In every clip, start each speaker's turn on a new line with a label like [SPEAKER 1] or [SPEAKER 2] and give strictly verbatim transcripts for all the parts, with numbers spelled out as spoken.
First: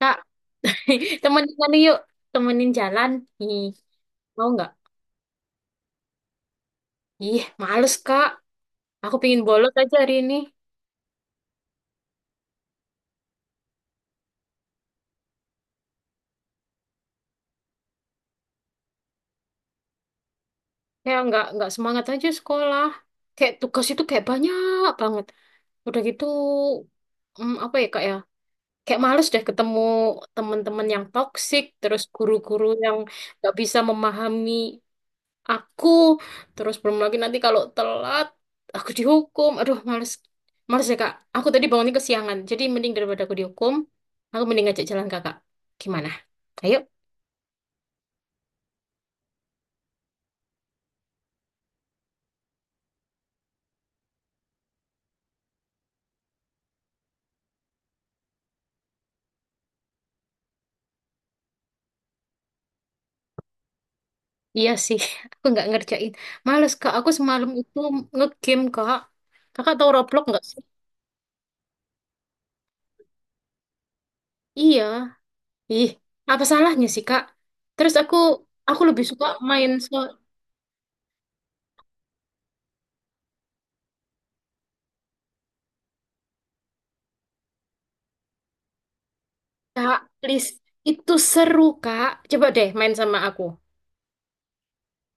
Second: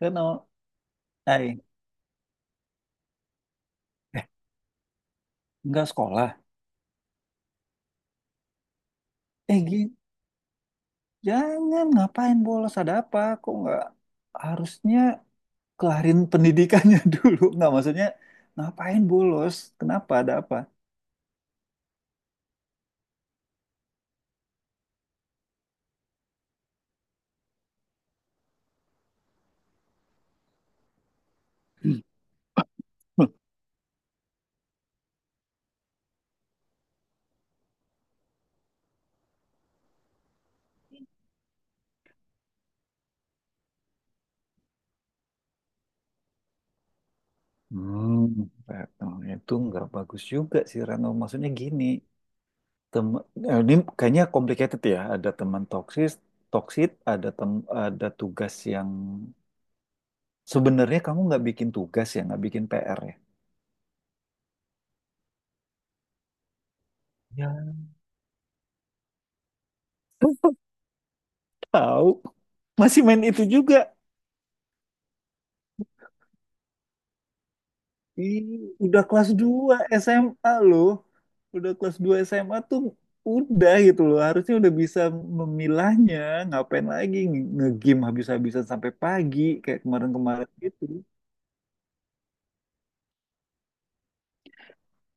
[SPEAKER 1] Kak, temenin
[SPEAKER 2] eh,
[SPEAKER 1] mana yuk. Temenin jalan. Ih,
[SPEAKER 2] eh,
[SPEAKER 1] mau nggak?
[SPEAKER 2] nggak sekolah.
[SPEAKER 1] Ih, males, Kak. Aku pingin
[SPEAKER 2] Eh,
[SPEAKER 1] bolos aja
[SPEAKER 2] gini,
[SPEAKER 1] hari ini.
[SPEAKER 2] jangan ngapain bolos ada apa? Kok nggak harusnya kelarin pendidikannya dulu? Nggak maksudnya ngapain bolos? Kenapa ada apa?
[SPEAKER 1] Kayak nggak nggak semangat aja sekolah. Kayak tugas itu kayak banyak banget. Udah gitu, hmm, apa ya, Kak ya? Kayak males deh ketemu teman-teman yang toksik, terus guru-guru yang nggak bisa memahami aku, terus belum lagi nanti kalau telat aku dihukum. Aduh, males males ya Kak, aku tadi bangunnya kesiangan, jadi mending daripada aku dihukum, aku mending ngajak jalan kakak. Gimana, ayo?
[SPEAKER 2] Hmm, Retno, itu nggak bagus juga sih Rano. Maksudnya gini, tem eh, ini kayaknya complicated ya. Ada teman toksis, toksit, ada tem ada tugas yang sebenarnya kamu nggak bikin tugas ya, nggak bikin P R ya.
[SPEAKER 1] Iya sih, aku nggak ngerjain. Males Kak, aku semalam itu
[SPEAKER 2] Ya.
[SPEAKER 1] ngegame Kak. Kakak tahu Roblox nggak sih?
[SPEAKER 2] Tahu. Masih main itu juga.
[SPEAKER 1] Iya. Ih, apa salahnya sih Kak? Terus aku
[SPEAKER 2] Ih,
[SPEAKER 1] aku
[SPEAKER 2] udah
[SPEAKER 1] lebih suka
[SPEAKER 2] kelas
[SPEAKER 1] main.
[SPEAKER 2] dua
[SPEAKER 1] So
[SPEAKER 2] S M A loh. Udah kelas dua S M A tuh udah gitu loh. Harusnya udah bisa memilahnya. Ngapain lagi nge- nge-game habis-habisan sampai pagi kayak
[SPEAKER 1] Kak please,
[SPEAKER 2] kemarin-kemarin gitu.
[SPEAKER 1] itu seru Kak, coba deh main sama aku.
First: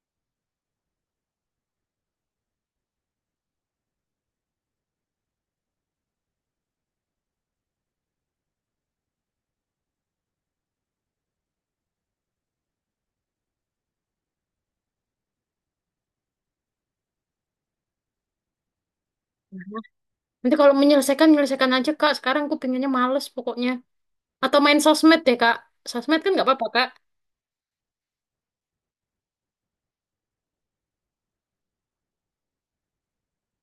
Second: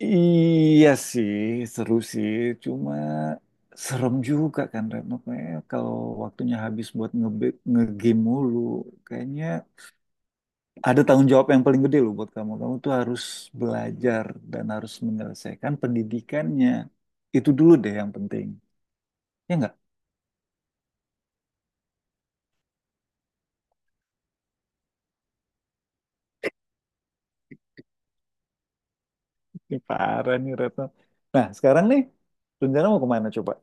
[SPEAKER 2] Iya sih, seru sih. Cuma serem juga kan Reno. Kayaknya kalau waktunya habis buat nge- nge-game mulu. Kayaknya ada tanggung jawab yang paling gede loh buat kamu. Kamu tuh harus belajar dan harus menyelesaikan pendidikannya. Itu dulu deh yang penting. Ya nggak?
[SPEAKER 1] Nanti kalau menyelesaikan, menyelesaikan aja, Kak. Sekarang aku pinginnya males pokoknya. Atau main sosmed deh, Kak. Sosmed kan nggak apa-apa, Kak.
[SPEAKER 2] Ini parah nih Retno. Nah, sekarang nih, rencana mau kemana coba?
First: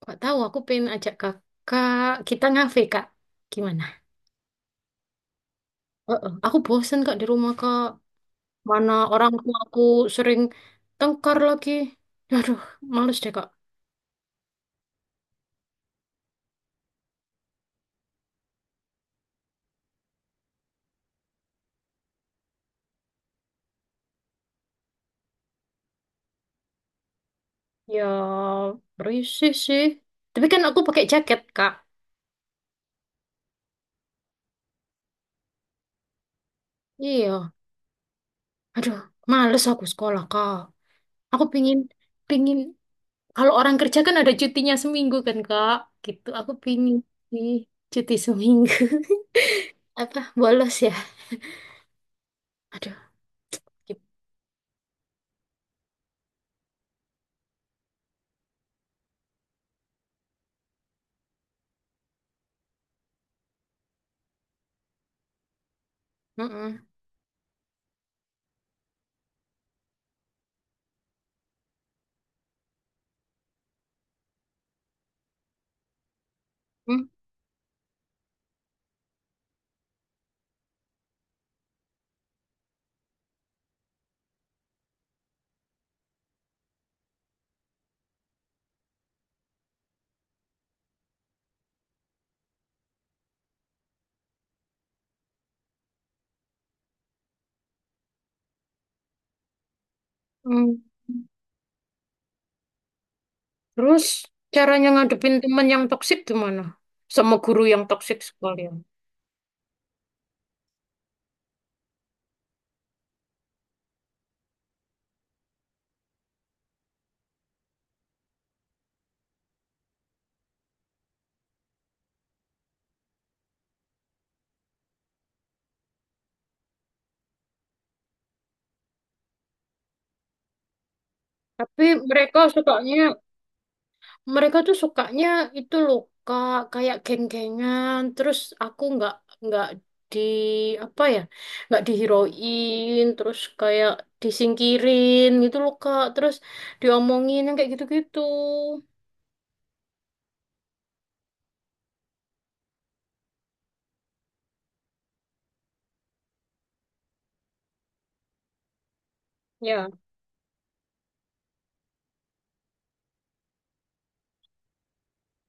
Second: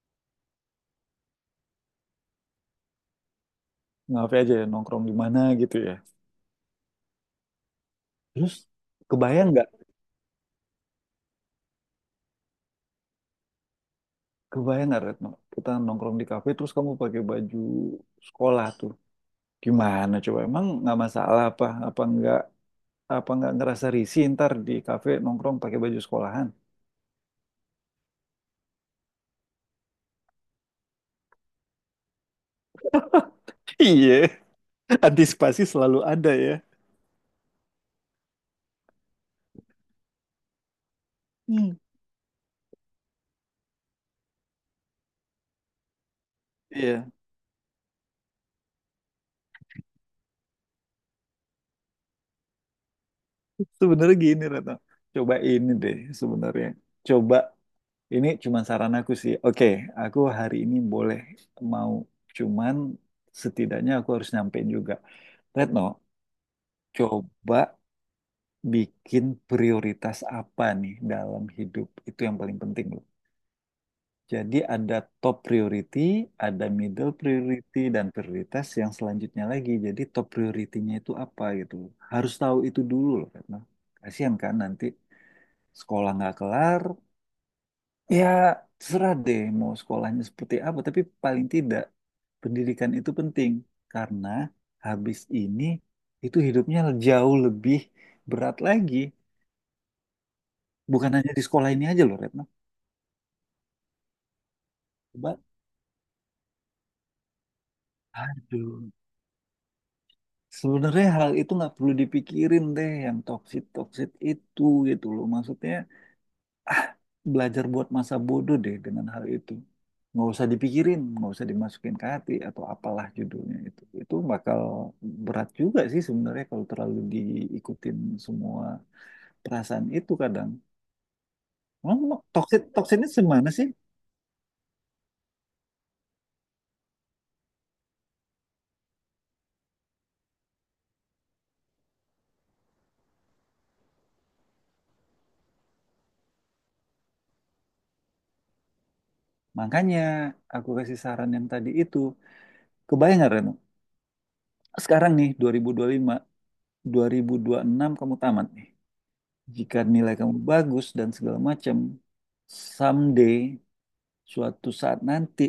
[SPEAKER 1] Nggak tahu, aku pengen ajak kakak. Kita ngafe, Kak. Gimana?
[SPEAKER 2] Ngapain aja ya, nongkrong di mana gitu ya.
[SPEAKER 1] Oh, oh. Aku bosen, Kak, di rumah, Kak.
[SPEAKER 2] Terus,
[SPEAKER 1] Mana orang
[SPEAKER 2] kebayang
[SPEAKER 1] tua
[SPEAKER 2] nggak?
[SPEAKER 1] aku sering tengkar lagi. Aduh, males deh, Kak.
[SPEAKER 2] Kebayang nggak Retno? Kita nongkrong di kafe, terus kamu pakai baju sekolah tuh. Gimana coba? Emang nggak masalah apa? Apa nggak apa nggak ngerasa risih ntar di kafe nongkrong pakai baju sekolahan?
[SPEAKER 1] Ya, berisik sih. Tapi kan aku pakai jaket, Kak.
[SPEAKER 2] Iya. Antisipasi selalu ada ya.
[SPEAKER 1] Iya. Aduh, males aku sekolah, Kak. Aku
[SPEAKER 2] Hmm.
[SPEAKER 1] pingin, pingin. Kalau orang kerja kan ada cutinya seminggu kan Kak. Gitu, aku pingin
[SPEAKER 2] Iya.
[SPEAKER 1] sih cuti seminggu. Apa, bolos ya? Aduh, gitu.
[SPEAKER 2] Sebenarnya gini Retno. Coba ini deh sebenarnya. Coba ini cuma saran aku sih. Oke, aku hari ini boleh mau cuman setidaknya aku harus nyampein juga. Retno,
[SPEAKER 1] Mm-mm.
[SPEAKER 2] coba bikin prioritas apa nih dalam hidup itu yang paling penting loh. Jadi ada top priority, ada middle priority, dan prioritas yang selanjutnya lagi. Jadi top prioritinya itu apa gitu. Harus tahu itu dulu loh karena kasihan kan nanti sekolah nggak kelar. Ya terserah deh mau sekolahnya seperti apa. Tapi paling tidak pendidikan itu penting. Karena habis ini itu hidupnya jauh lebih berat lagi.
[SPEAKER 1] Mm-mm.
[SPEAKER 2] Bukan hanya di sekolah ini aja loh Retno.
[SPEAKER 1] Terus caranya ngadepin
[SPEAKER 2] Coba.
[SPEAKER 1] teman yang toksik gimana? Sama guru yang toksik sekalian.
[SPEAKER 2] Aduh. Sebenarnya hal itu nggak perlu dipikirin deh yang toksit-toksit itu gitu loh. Maksudnya ah, belajar buat masa bodoh deh dengan hal itu. Nggak usah dipikirin, nggak usah dimasukin ke hati atau apalah judulnya itu. Itu bakal berat juga sih sebenarnya kalau terlalu diikutin semua perasaan itu kadang.
[SPEAKER 1] Tapi
[SPEAKER 2] Emang mau-
[SPEAKER 1] mereka
[SPEAKER 2] toksit
[SPEAKER 1] sukanya
[SPEAKER 2] toksitnya semana sih?
[SPEAKER 1] mereka tuh sukanya itu loh Kak, kayak geng-gengan. Terus aku nggak nggak di, apa ya, nggak dihiroin, terus kayak disingkirin gitu loh Kak, terus diomongin yang kayak gitu-gitu.
[SPEAKER 2] Makanya aku kasih saran yang tadi itu. Kebayang nggak Reno? Sekarang nih dua ribu dua puluh lima, dua ribu ribu lima, dua ribu dua puluh lima, enam kamu tamat nih. Jika
[SPEAKER 1] Ya.
[SPEAKER 2] nilai kamu bagus dan segala macam, someday, suatu saat nanti,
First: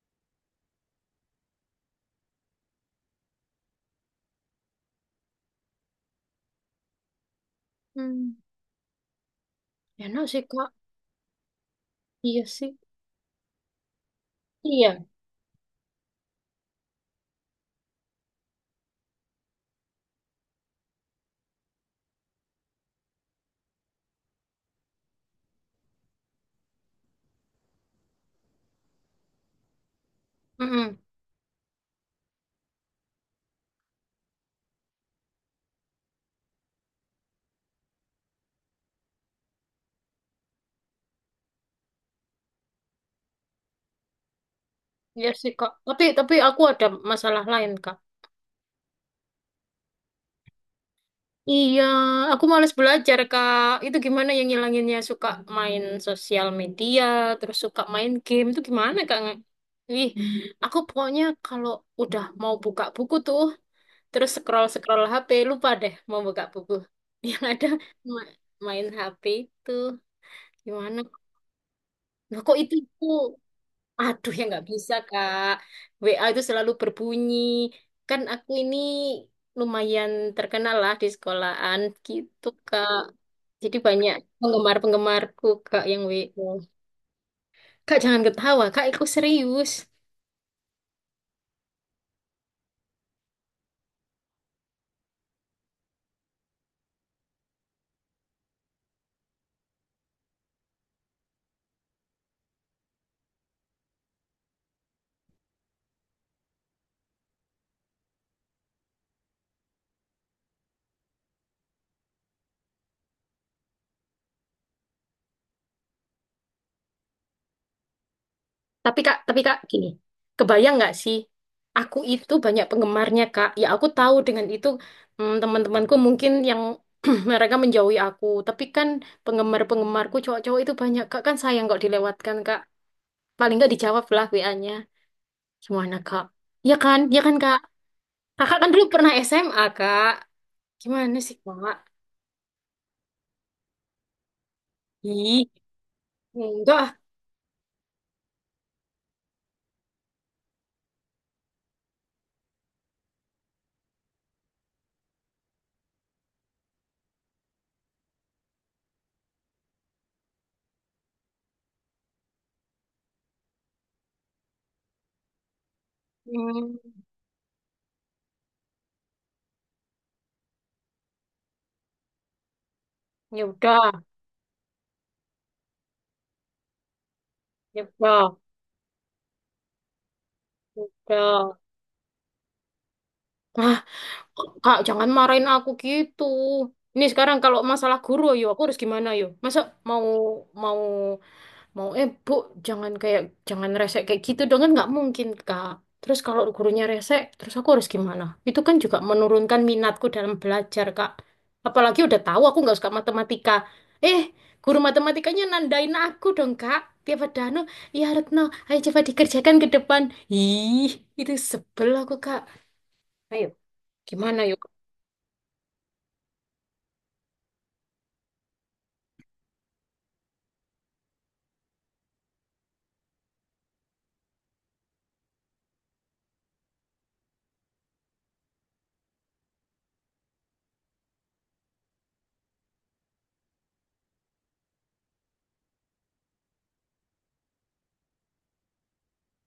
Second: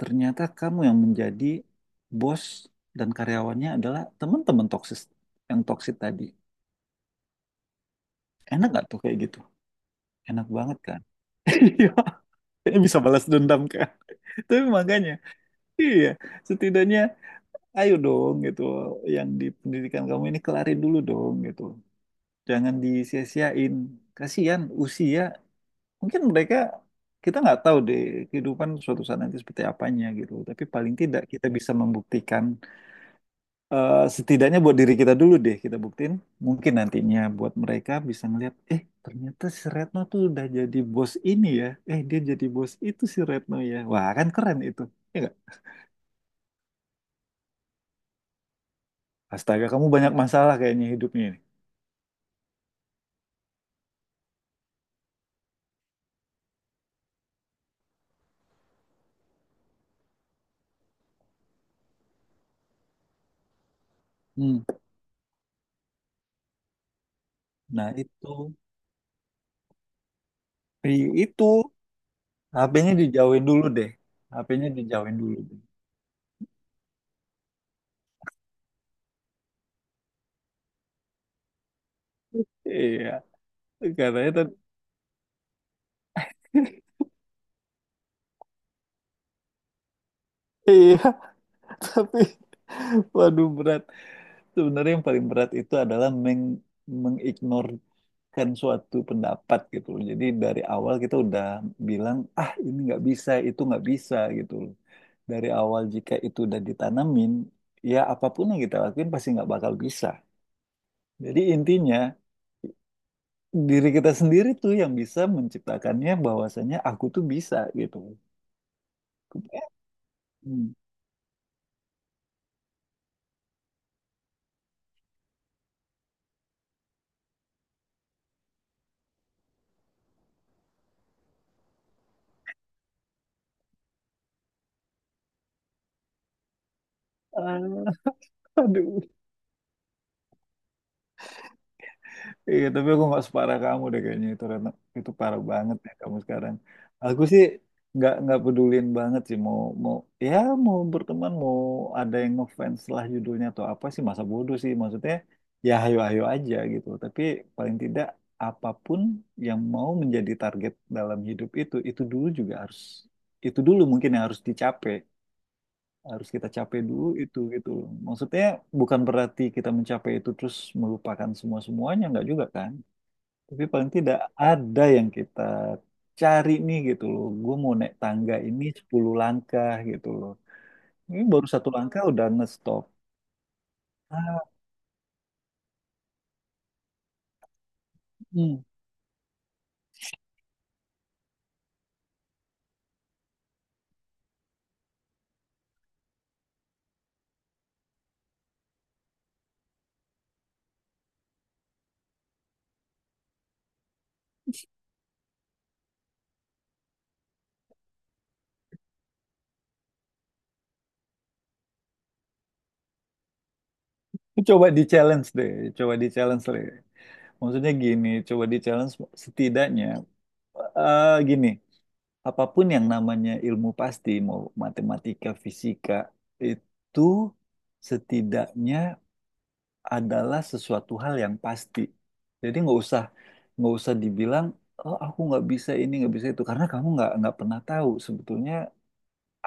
[SPEAKER 2] ternyata kamu yang menjadi bos dan karyawannya adalah teman-teman toksis yang toksit tadi.
[SPEAKER 1] Hmm.
[SPEAKER 2] Enak nggak tuh kayak gitu?
[SPEAKER 1] Enak sih
[SPEAKER 2] Enak
[SPEAKER 1] Kak.
[SPEAKER 2] banget kan? Iya,
[SPEAKER 1] Iya sih.
[SPEAKER 2] kayaknya bisa balas dendam kan? Tapi
[SPEAKER 1] Iya.
[SPEAKER 2] makanya, iya, setidaknya ayo dong gitu, yang di pendidikan kamu ini kelarin dulu dong gitu. Jangan disia-siain. Kasihan usia mungkin mereka kita nggak tahu deh kehidupan suatu saat nanti seperti apanya gitu tapi paling
[SPEAKER 1] Mm.
[SPEAKER 2] tidak kita bisa membuktikan eh, setidaknya buat diri kita dulu deh kita buktiin mungkin nantinya buat mereka bisa ngeliat eh ternyata si Retno tuh udah jadi bos ini ya eh dia jadi bos itu si Retno ya wah kan keren itu ya
[SPEAKER 1] Iya
[SPEAKER 2] nggak?
[SPEAKER 1] sih Kak, tapi tapi aku ada masalah lain Kak.
[SPEAKER 2] Astaga kamu banyak masalah kayaknya hidupnya ini.
[SPEAKER 1] Iya, aku males belajar, Kak. Itu gimana yang ngilanginnya? Suka main sosial media, terus suka main game. Itu gimana, Kak? Ih, aku pokoknya kalau udah mau buka buku tuh, terus
[SPEAKER 2] Hmm.
[SPEAKER 1] scroll-scroll H P, lupa deh mau buka buku. Yang ada
[SPEAKER 2] Nah itu
[SPEAKER 1] ma- main H P itu. Gimana?
[SPEAKER 2] I- itu
[SPEAKER 1] Nah, kok itu
[SPEAKER 2] H P-nya
[SPEAKER 1] aku...
[SPEAKER 2] dijauhin dulu deh.
[SPEAKER 1] Aduh, ya nggak
[SPEAKER 2] H P-nya
[SPEAKER 1] bisa,
[SPEAKER 2] dijauhin dulu
[SPEAKER 1] Kak.
[SPEAKER 2] deh.
[SPEAKER 1] W A itu selalu berbunyi. Kan aku ini lumayan terkenal lah di sekolahan gitu, Kak.
[SPEAKER 2] Iya
[SPEAKER 1] Jadi banyak
[SPEAKER 2] katanya tadi.
[SPEAKER 1] penggemar-penggemarku Kak yang W O. Kak jangan ketawa, Kak aku serius.
[SPEAKER 2] Iya. Tapi, waduh berat. Sebenarnya yang paling berat itu adalah meng mengignorkan suatu pendapat gitu loh. Jadi dari awal kita udah bilang, ah ini nggak bisa, itu nggak bisa gitu loh. Dari awal jika itu udah ditanamin, ya apapun yang kita lakuin pasti nggak bakal bisa. Jadi intinya diri kita sendiri tuh yang bisa menciptakannya bahwasanya aku tuh bisa gitu.
[SPEAKER 1] Tapi Kak, tapi Kak gini.
[SPEAKER 2] Hmm.
[SPEAKER 1] Kebayang nggak sih? Aku itu banyak penggemarnya Kak. Ya aku tahu dengan itu, mm, teman-temanku mungkin yang mereka menjauhi aku. Tapi kan penggemar-penggemarku cowok-cowok itu banyak Kak. Kan sayang kok dilewatkan Kak. Paling nggak dijawab lah W A-nya. Gimana Kak? Ya kan? Ya kan Kak?
[SPEAKER 2] Ah,
[SPEAKER 1] Kakak kan dulu
[SPEAKER 2] Aduh.
[SPEAKER 1] pernah S M A Kak. Gimana sih Kak?
[SPEAKER 2] Iya, tapi aku nggak separah kamu deh kayaknya itu Retno. Itu parah
[SPEAKER 1] Ih,
[SPEAKER 2] banget ya kamu sekarang.
[SPEAKER 1] enggak. Ah.
[SPEAKER 2] Aku sih nggak nggak pedulin banget sih mau mau ya mau berteman mau ada yang ngefans lah judulnya atau apa sih masa bodoh sih maksudnya ya ayo ayo aja gitu. Tapi paling tidak apapun yang mau menjadi target dalam hidup itu itu dulu juga harus itu dulu mungkin yang harus dicapai harus kita
[SPEAKER 1] Hmm.
[SPEAKER 2] capai dulu itu gitu loh. Maksudnya bukan berarti kita mencapai itu terus melupakan semua semuanya nggak juga kan?
[SPEAKER 1] Ya
[SPEAKER 2] Tapi
[SPEAKER 1] udah,
[SPEAKER 2] paling tidak ada yang kita cari nih gitu loh. Gue mau
[SPEAKER 1] ya
[SPEAKER 2] naik tangga
[SPEAKER 1] udah,
[SPEAKER 2] ini sepuluh langkah gitu loh.
[SPEAKER 1] ya
[SPEAKER 2] Ini baru
[SPEAKER 1] udah.
[SPEAKER 2] satu langkah udah ngestop.
[SPEAKER 1] Ah,
[SPEAKER 2] Ah,
[SPEAKER 1] Kak, jangan marahin aku gitu. Ini sekarang kalau masalah guru, yo aku
[SPEAKER 2] hmm.
[SPEAKER 1] harus gimana yo? Masa mau mau mau eh bu, jangan kayak, jangan rese kayak gitu dong, kan nggak mungkin Kak. Terus kalau gurunya rese, terus aku harus gimana? Itu kan juga menurunkan minatku dalam belajar Kak. Apalagi udah tahu aku nggak suka matematika, eh, guru matematikanya nandain aku dong Kak. Tiap ada anu, ya Retno, ayo coba dikerjakan ke depan. Ih, itu sebel aku Kak. Ayo gimana, yuk?
[SPEAKER 2] Coba di challenge deh, coba di challenge deh. Maksudnya gini, coba di challenge setidaknya eh, gini, apapun yang namanya ilmu pasti, mau matematika, fisika, itu setidaknya adalah sesuatu hal yang pasti. Jadi nggak usah nggak usah dibilang oh aku nggak bisa ini nggak bisa itu karena kamu nggak nggak pernah tahu sebetulnya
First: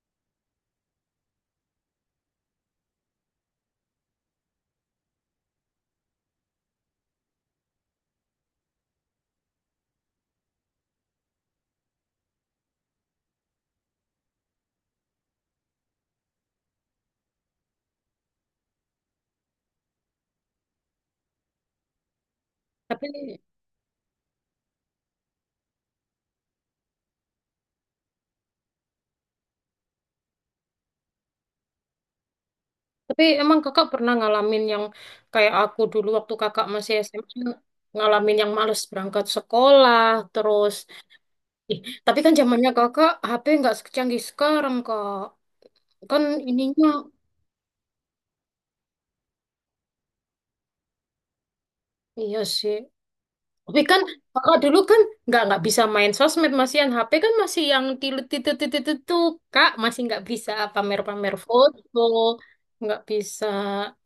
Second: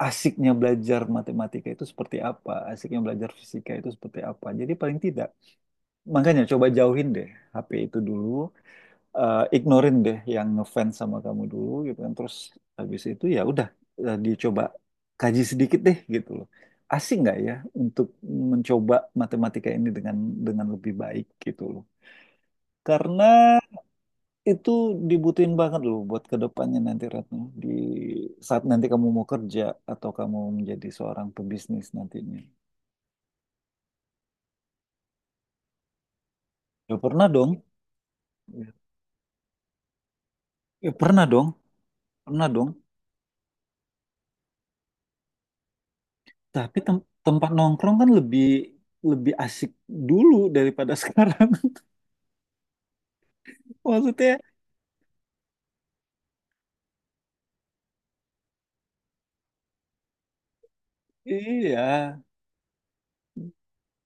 [SPEAKER 2] asiknya belajar matematika itu seperti apa, asiknya belajar fisika itu seperti apa. Jadi paling tidak makanya coba jauhin deh H P itu dulu, eh, ignorin deh yang ngefans sama kamu dulu gitu kan terus habis itu ya udah eh, dicoba kaji sedikit deh gitu loh asik nggak ya untuk mencoba matematika ini dengan dengan lebih baik gitu loh
[SPEAKER 1] tapi
[SPEAKER 2] karena itu dibutuhin banget loh buat kedepannya nanti Retno di saat nanti kamu mau kerja atau kamu menjadi seorang pebisnis nantinya
[SPEAKER 1] Tapi emang kakak pernah ngalamin yang kayak aku dulu waktu kakak masih
[SPEAKER 2] ya pernah
[SPEAKER 1] S M A,
[SPEAKER 2] dong
[SPEAKER 1] ngalamin yang males berangkat sekolah terus?
[SPEAKER 2] ya pernah dong
[SPEAKER 1] Ih, tapi kan
[SPEAKER 2] pernah dong.
[SPEAKER 1] zamannya kakak H P nggak secanggih sekarang Kak, kan
[SPEAKER 2] Tapi
[SPEAKER 1] ininya.
[SPEAKER 2] tem- tempat nongkrong kan lebih lebih asik dulu daripada sekarang.
[SPEAKER 1] Iya sih, tapi kan
[SPEAKER 2] Maksudnya,
[SPEAKER 1] kakak dulu kan nggak nggak bisa main sosmed, masih yang H P kan masih yang tilu titu titu titu, Kak masih nggak bisa pamer-pamer
[SPEAKER 2] iya,
[SPEAKER 1] foto, nggak bisa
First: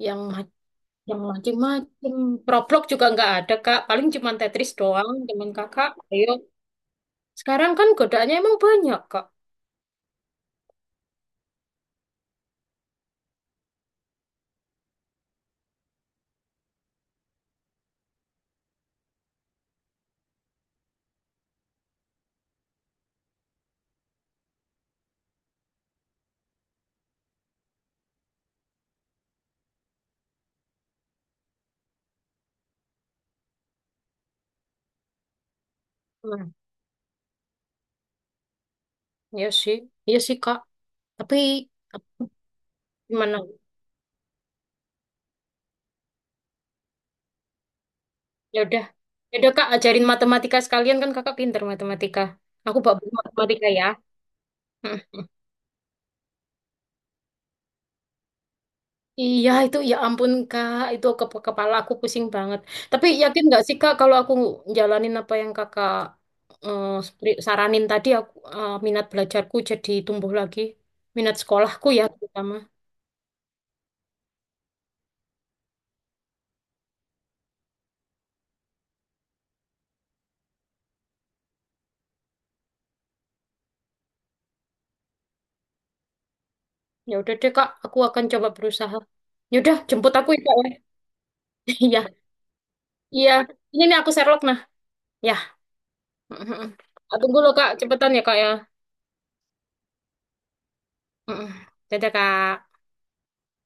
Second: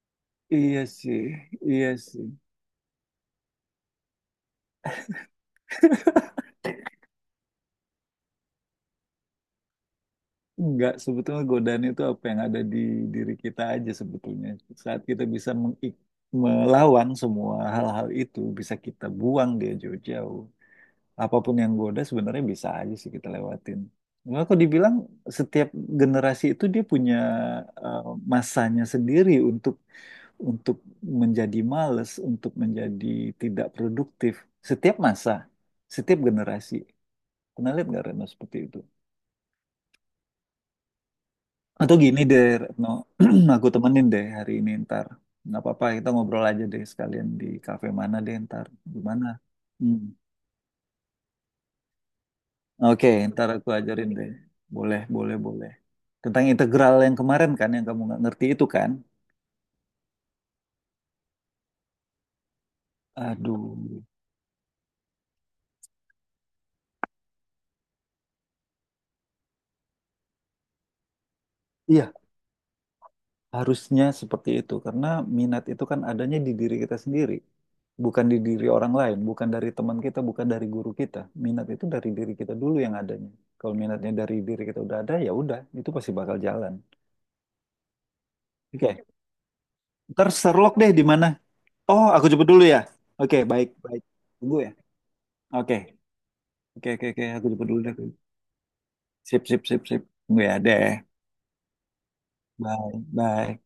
[SPEAKER 1] yang
[SPEAKER 2] iya sih,
[SPEAKER 1] yang
[SPEAKER 2] iya
[SPEAKER 1] macem-macem.
[SPEAKER 2] sih.
[SPEAKER 1] Roblox juga nggak ada, Kak. Paling cuma Tetris doang teman kakak. Ayo. Sekarang kan godaannya emang banyak, Kak.
[SPEAKER 2] Enggak, sebetulnya godaan itu apa yang ada di diri kita aja sebetulnya. Saat kita bisa mengik- melawan semua hal-hal itu, bisa kita buang dia jauh-jauh. Apapun yang goda sebenarnya bisa aja sih kita lewatin. Cuma kok dibilang setiap generasi itu dia punya eh, masanya sendiri untuk untuk menjadi males, untuk menjadi tidak produktif. Setiap masa, setiap
[SPEAKER 1] Hmm,
[SPEAKER 2] generasi. Pernah lihat nggak Retno seperti itu?
[SPEAKER 1] iya sih. Iya sih, Kak. Tapi
[SPEAKER 2] Atau gini
[SPEAKER 1] ap-
[SPEAKER 2] deh Retno,
[SPEAKER 1] gimana?
[SPEAKER 2] aku temenin deh hari ini ntar. Nggak apa-apa, kita ngobrol aja deh sekalian di kafe mana deh
[SPEAKER 1] Ya
[SPEAKER 2] ntar.
[SPEAKER 1] udah.
[SPEAKER 2] Gimana?
[SPEAKER 1] Ya udah, Kak,
[SPEAKER 2] Hmm.
[SPEAKER 1] ajarin matematika sekalian, kan kakak pinter matematika. Aku bawa
[SPEAKER 2] Oke, ntar
[SPEAKER 1] matematika
[SPEAKER 2] aku
[SPEAKER 1] ya.
[SPEAKER 2] ajarin deh. Boleh, boleh, boleh. Tentang integral yang kemarin kan, yang kamu nggak ngerti itu kan?
[SPEAKER 1] Iya itu ya ampun Kak, itu ke kepala aku pusing banget. Tapi yakin nggak sih
[SPEAKER 2] Aduh.
[SPEAKER 1] Kak kalau aku jalanin apa yang kakak eh, spri- saranin tadi, aku, eh, minat belajarku jadi tumbuh lagi, minat sekolahku ya
[SPEAKER 2] Iya,
[SPEAKER 1] terutama.
[SPEAKER 2] harusnya seperti itu, karena minat itu kan adanya di diri kita sendiri, bukan di diri orang lain, bukan dari teman kita, bukan dari guru kita. Minat itu dari diri kita dulu yang adanya. Kalau minatnya dari diri kita udah ada, ya udah, itu pasti bakal jalan.
[SPEAKER 1] Ya udah deh Kak, aku akan coba berusaha.
[SPEAKER 2] Oke,
[SPEAKER 1] Ya udah, jemput
[SPEAKER 2] ntar
[SPEAKER 1] aku ya Kak ya.
[SPEAKER 2] Sherlock deh di mana?
[SPEAKER 1] Iya,
[SPEAKER 2] Oh, aku jemput dulu ya.
[SPEAKER 1] iya,
[SPEAKER 2] Oke, baik,
[SPEAKER 1] ini nih
[SPEAKER 2] baik.
[SPEAKER 1] aku Sherlock
[SPEAKER 2] Tunggu
[SPEAKER 1] nah
[SPEAKER 2] ya.
[SPEAKER 1] ya.
[SPEAKER 2] Oke, oke, oke,
[SPEAKER 1] Aku
[SPEAKER 2] oke,
[SPEAKER 1] tunggu
[SPEAKER 2] aku
[SPEAKER 1] loh
[SPEAKER 2] jemput
[SPEAKER 1] Kak,
[SPEAKER 2] dulu deh.
[SPEAKER 1] cepetan ya Kak ya.
[SPEAKER 2] Sip, sip, sip, sip. Tunggu ya deh.
[SPEAKER 1] Mm. Dadah Kak.
[SPEAKER 2] Bye, bye.